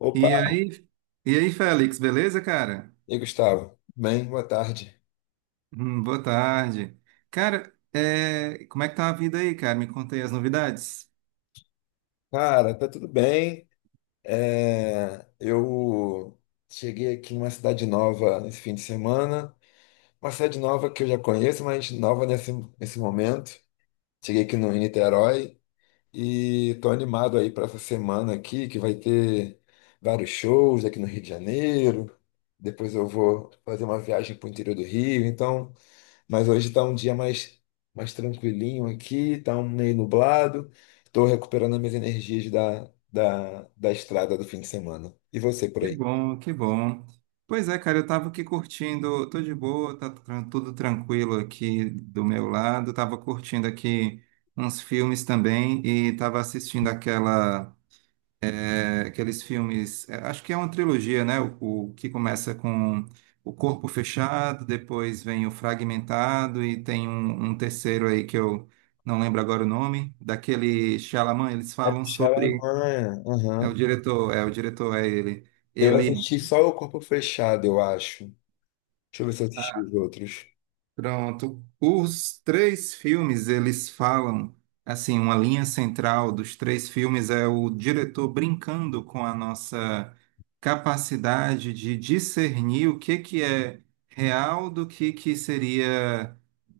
Opa, E aí, Félix, beleza, cara? e aí, Gustavo? Bem, boa tarde. Boa tarde. Cara, como é que tá a vida aí, cara? Me conta aí as novidades. Cara, tá tudo bem. Eu cheguei aqui numa cidade nova nesse fim de semana, uma cidade nova que eu já conheço, mas nova nesse momento. Cheguei aqui no, em Niterói e tô animado aí para essa semana aqui, que vai ter vários shows aqui no Rio de Janeiro. Depois eu vou fazer uma viagem para o interior do Rio, então. Mas hoje está um dia mais tranquilinho aqui, está um meio nublado. Estou recuperando as minhas energias da estrada do fim de semana. E você por Que aí? bom, que bom. Pois é, cara, eu tava aqui curtindo, tô de boa, tudo tranquilo aqui do meu lado. Tava curtindo aqui uns filmes também e tava assistindo aqueles filmes, acho que é uma trilogia, né? O que começa com o corpo fechado, depois vem o fragmentado e tem um terceiro aí que eu não lembro agora o nome, daquele Shyamalan, eles É falam Chalamanha. é o Aham. diretor, é o diretor, é ele. Eu Ele assisti só o Corpo Fechado, eu acho. Deixa eu ver se eu assisti os outros. Pronto. Os três filmes, eles falam, assim, uma linha central dos três filmes é o diretor brincando com a nossa capacidade de discernir o que que é real do que seria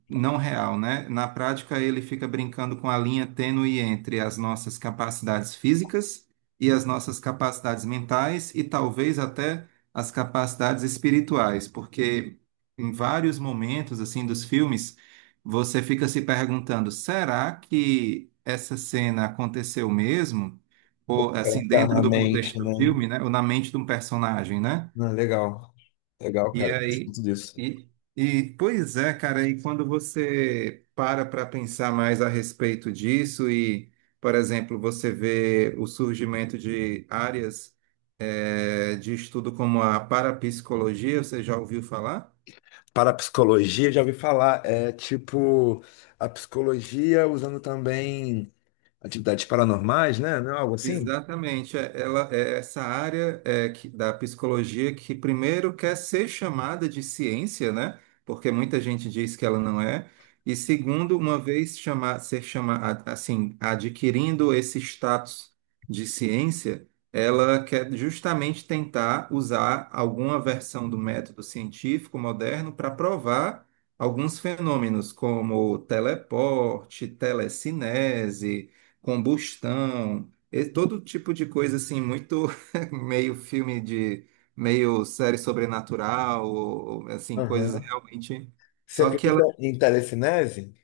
não real, né? Na prática, ele fica brincando com a linha tênue entre as nossas capacidades físicas e as nossas capacidades mentais e talvez até as capacidades espirituais, porque em vários momentos assim dos filmes, você fica se perguntando, será que essa cena aconteceu mesmo? Ou assim, dentro do Eternamente, contexto do né? filme, né? Ou na mente de um personagem, né? Não, legal. Legal, E cara. Eu gosto aí, muito disso. e, e pois é, cara, e quando você para para pensar mais a respeito disso e, por exemplo, você vê o surgimento de áreas de estudo como a parapsicologia, você já ouviu falar? Parapsicologia, já ouvi falar. É tipo a psicologia usando também atividades paranormais, né? Não é algo assim? Exatamente, ela é essa área da psicologia que primeiro quer ser chamada de ciência, né? Porque muita gente diz que ela não é. E segundo, uma vez chamar, ser chamada, assim, adquirindo esse status de ciência, ela quer justamente tentar usar alguma versão do método científico moderno para provar alguns fenômenos como teleporte, telecinese, combustão. E todo tipo de coisa assim, muito meio filme de meio série sobrenatural, ou, assim, coisas realmente. Você Só que acredita em telecinese?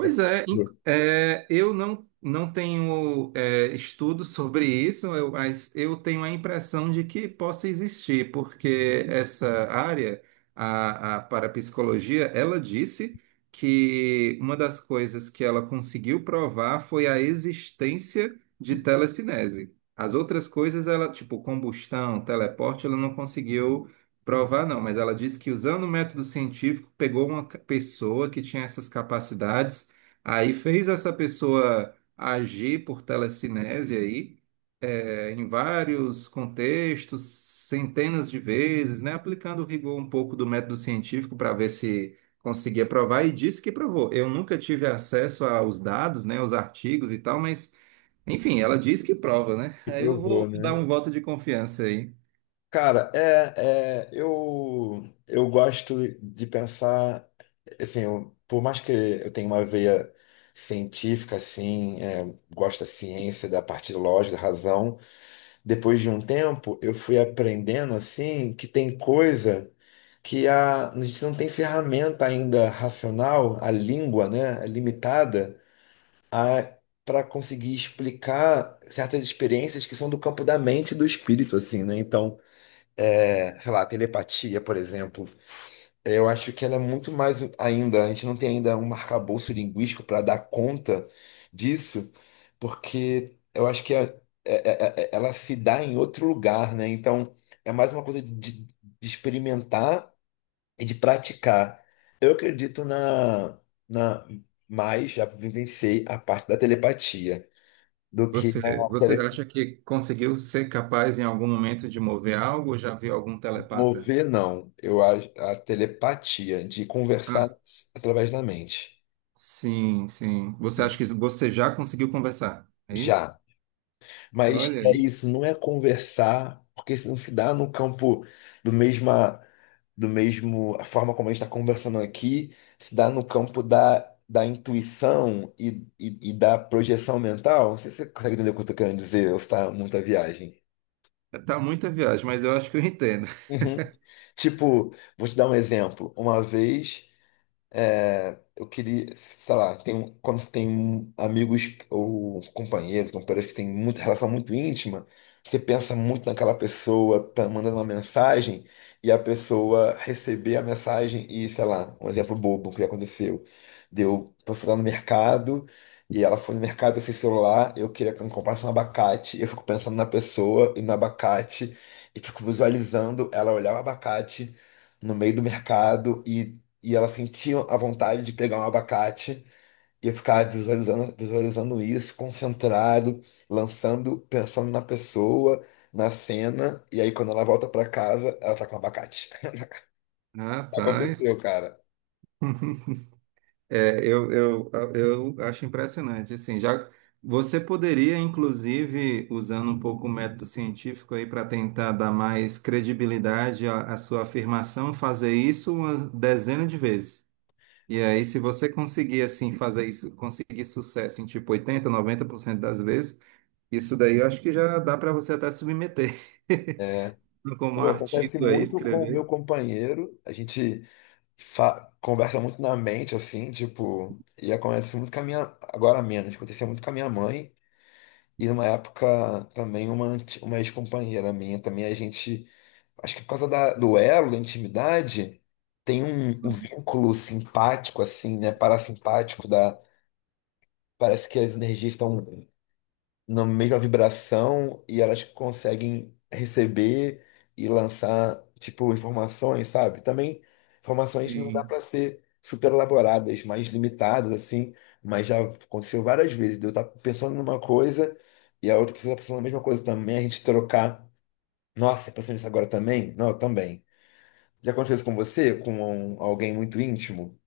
Que é- é, eu não tenho estudos sobre isso, mas eu tenho a impressão de que possa existir, porque essa área, a parapsicologia, ela disse que uma das coisas que ela conseguiu provar foi a existência de telecinese. As outras coisas, ela, tipo combustão, teleporte, ela não conseguiu provar, não, mas ela disse que usando o método científico, pegou pessoa que tinha essas capacidades. Aí fez essa pessoa agir por telecinese aí, em vários contextos, centenas de vezes, né? Aplicando o rigor um pouco do método científico para ver se conseguia provar e disse que provou. Eu nunca tive acesso aos dados, né, aos artigos e tal, mas enfim, ela diz que prova, né? que Aí eu provou, vou dar né? um voto de confiança aí. Cara, eu gosto de pensar, assim, por mais que eu tenha uma veia científica, assim, é, gosto da ciência, da parte lógica, da razão, depois de um tempo eu fui aprendendo, assim, que tem coisa que a gente não tem ferramenta ainda racional, a língua, né, é limitada, a para conseguir explicar certas experiências que são do campo da mente e do espírito, assim, né? Então, é, sei lá, a telepatia, por exemplo, eu acho que ela é muito mais ainda, a gente não tem ainda um arcabouço linguístico para dar conta disso, porque eu acho que ela se dá em outro lugar, né? Então, é mais uma coisa de experimentar e de praticar. Eu acredito na, mas já vivenciei a parte da telepatia do que Você, a você tele... acha que conseguiu ser capaz em algum momento de mover algo ou já viu algum telepata? Mover, não. Eu acho a telepatia de conversar Ah, através da mente. sim, sim. Você acha que Isso, você já conseguiu conversar? É isso? já. Mas Olha é aí. isso, não é conversar, porque isso não se dá no campo do mesma do mesmo a forma como a gente está conversando aqui, se dá no campo da, da intuição e da projeção mental. Não sei se você consegue entender o que eu estou querendo dizer, ou se está muita viagem. Tá muita viagem, mas eu acho que eu entendo. Uhum. Tipo, vou te dar um exemplo. Uma vez. É, eu queria, sei lá, tem, quando você tem amigos ou companheiros, companheiras que têm muita relação muito íntima, você pensa muito naquela pessoa, tá mandando uma mensagem, e a pessoa receber a mensagem e, sei lá, um exemplo bobo que aconteceu. Deu, a pessoa lá no mercado, e ela foi no mercado sem celular, eu queria que ela comprasse um abacate, eu fico pensando na pessoa e no abacate, e fico visualizando ela olhar o abacate no meio do mercado e ela sentia a vontade de pegar um abacate e eu ficava visualizando isso, concentrado, lançando, pensando na pessoa, na cena. E aí, quando ela volta para casa, ela tá com um abacate. Rapaz, Aconteceu, cara. eu acho impressionante. Assim, já você poderia, inclusive, usando um pouco o método científico aí para tentar dar mais credibilidade à sua afirmação, fazer isso uma dezena de vezes. E aí, se você conseguir assim fazer isso, conseguir sucesso em tipo 80, 90% das vezes, isso daí eu acho que já dá para você até submeter É. como Pô, acontece artigo aí, muito com o meu escrever. companheiro. A gente conversa muito na mente, assim, tipo. E acontece muito com a minha. Agora menos, acontecia muito com a minha mãe. E numa época também uma, uma ex-companheira minha também, a gente. Acho que por causa do elo, da intimidade, tem um vínculo simpático, assim, né? Parasimpático da. Parece que as energias estão na mesma vibração e elas conseguem receber e lançar, tipo, informações, sabe? Também informações não dá Sim. para ser super elaboradas, mais limitadas, assim, mas já aconteceu várias vezes, de eu estar pensando numa coisa e a outra pessoa tá pensando na mesma coisa também, a gente trocar. Nossa, pensando nisso agora também? Não, eu também. Já aconteceu isso com você? Com alguém muito íntimo?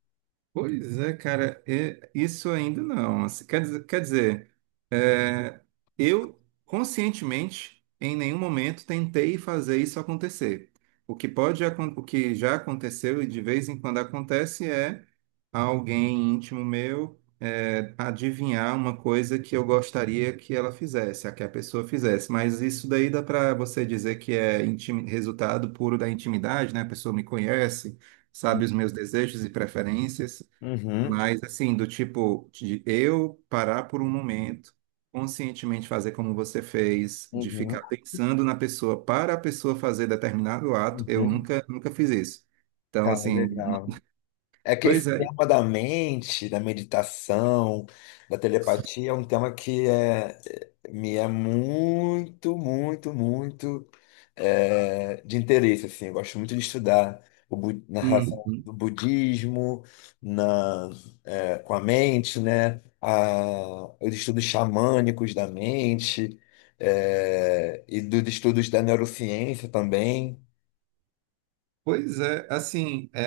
Pois é, cara, é- isso ainda não. Assim, Quer dizer. É, eu, conscientemente, em nenhum momento tentei fazer isso acontecer. O que já aconteceu e de vez em quando acontece é alguém íntimo meu adivinhar uma coisa que eu gostaria que ela fizesse, a que a pessoa fizesse. Mas isso daí dá para você dizer que é resultado puro da intimidade, né? A pessoa me conhece, sabe os meus desejos e preferências. Uhum, Mas assim, do tipo de eu parar por um momento, conscientemente fazer como você fez, de uhum, ficar pensando na pessoa para a pessoa fazer determinado ato, eu uhum. nunca, nunca fiz isso. Então, Cara, assim, legal. É que pois esse é. tema da mente, da meditação, da telepatia é um tema que é, me é muito é, de interesse, assim. Eu gosto muito de estudar o, na relação Uhum. do budismo, na, é, com a mente, né? A, os estudos xamânicos da mente, é, e dos estudos da neurociência também. Pois é, assim, é,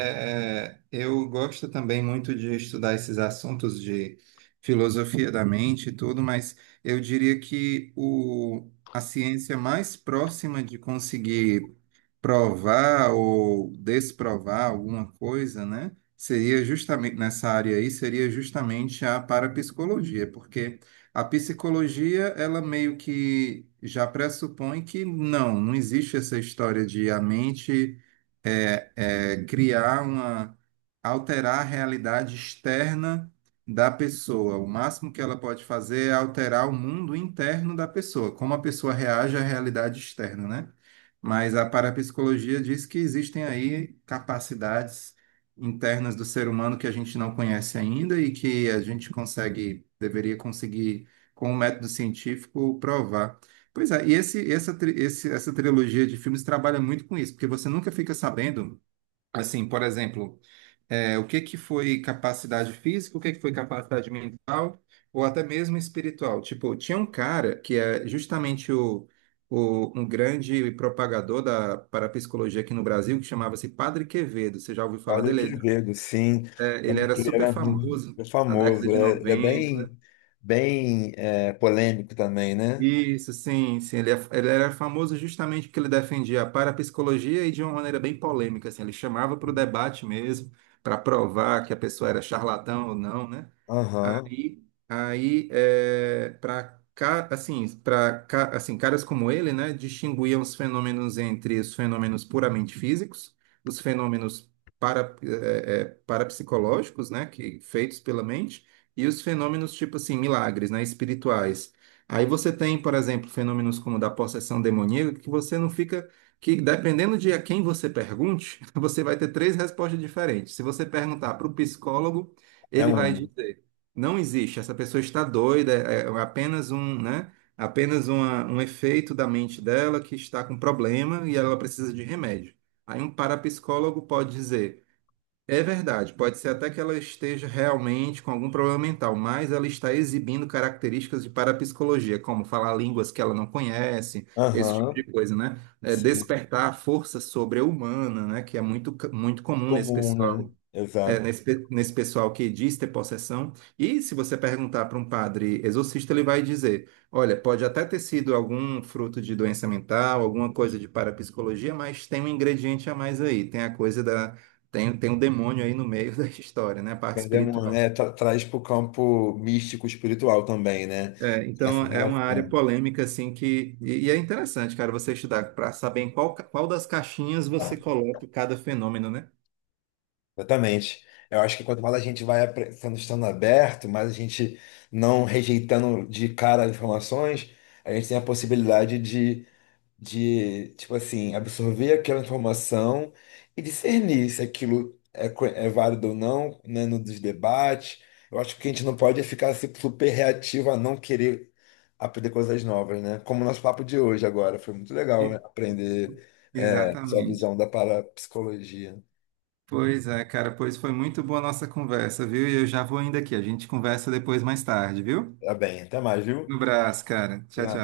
é, eu gosto também muito de estudar esses assuntos de filosofia da mente e tudo, mas eu diria que a ciência mais próxima de conseguir provar ou desprovar alguma coisa, né? Seria justamente nessa área aí, seria justamente a parapsicologia, porque a psicologia, ela meio que já pressupõe que não existe essa história de a mente criar uma, alterar a realidade externa da pessoa. O máximo que ela pode fazer é alterar o mundo interno da pessoa, como a pessoa reage à realidade externa, né? Mas a parapsicologia diz que existem aí capacidades internas do ser humano que a gente não conhece ainda e que a gente consegue, deveria conseguir, com o método científico, provar. Pois é, e esse, essa, tri- esse- essa trilogia de filmes trabalha muito com isso, porque você nunca fica sabendo, assim, por exemplo. É, o que que foi capacidade física, o que que foi capacidade mental, ou até mesmo espiritual. Tipo, tinha um cara que é justamente um grande propagador da parapsicologia aqui no Brasil, que chamava-se Padre Quevedo. Você já ouviu falar Olha dele? que Ele, Quevedo, sim, é, ele não, era que ele super era muito famoso na década famoso, de é, ele é noventa bem, bem é, polêmico também, né? Isso, sim, sim. Ele era famoso justamente porque ele defendia a parapsicologia e de uma maneira bem polêmica, assim. Ele chamava para o debate mesmo, para provar que a pessoa era charlatão ou não, né? Aham, Aí, aí para para assim, caras como ele, né, distinguiam os fenômenos entre os fenômenos puramente físicos, os fenômenos parapsicológicos, né, que feitos pela mente, e os fenômenos tipo assim, milagres, né, espirituais. Aí você tem, por exemplo, fenômenos como o da possessão demoníaca, que você não fica, que dependendo de a quem você pergunte, você vai ter três respostas diferentes. Se você perguntar para o psicólogo, é ele vai uma. dizer, não existe, essa pessoa está doida, é apenas um, né? Apenas um efeito da mente dela que está com problema e ela precisa de remédio. Aí um parapsicólogo pode dizer é verdade, pode ser até que ela esteja realmente com algum problema mental, mas ela está exibindo características de parapsicologia, como falar línguas que ela não conhece, esse tipo de Aham, coisa, né? É, sim, despertar a força sobre-humana, né? Que é muito comum nesse comum, né? pessoal é, Exato. nesse, pe- nesse pessoal que diz ter possessão. E se você perguntar para um padre exorcista, ele vai dizer: olha, pode até ter sido algum fruto de doença mental, alguma coisa de parapsicologia, mas tem um ingrediente a mais aí, tem a coisa da. Tem um demônio aí no meio da história, né? A parte Perdemos, espiritual. né? Tra traz para o campo místico espiritual também, né? É, Essa então é uma área relação. polêmica assim que e é interessante, cara, você estudar para saber em qual das caixinhas você coloca cada fenômeno, né? Exatamente. Eu acho que quanto mais a gente vai sendo estando aberto, mais a gente não rejeitando de cara as informações, a gente tem a possibilidade de, tipo assim, absorver aquela informação e discernir se aquilo é válido ou não, né, no dos debates. Eu acho que a gente não pode ficar assim, super reativo a não querer aprender coisas novas, né? Como o nosso papo de hoje agora, foi muito legal, né? E- Aprender é, sua Exatamente. visão da parapsicologia. Pois é, cara, pois foi muito boa a nossa conversa, viu? E eu já vou indo aqui. A gente conversa depois mais tarde, viu? Tá bem, até mais, viu? No braço, cara. Tchau, tchau.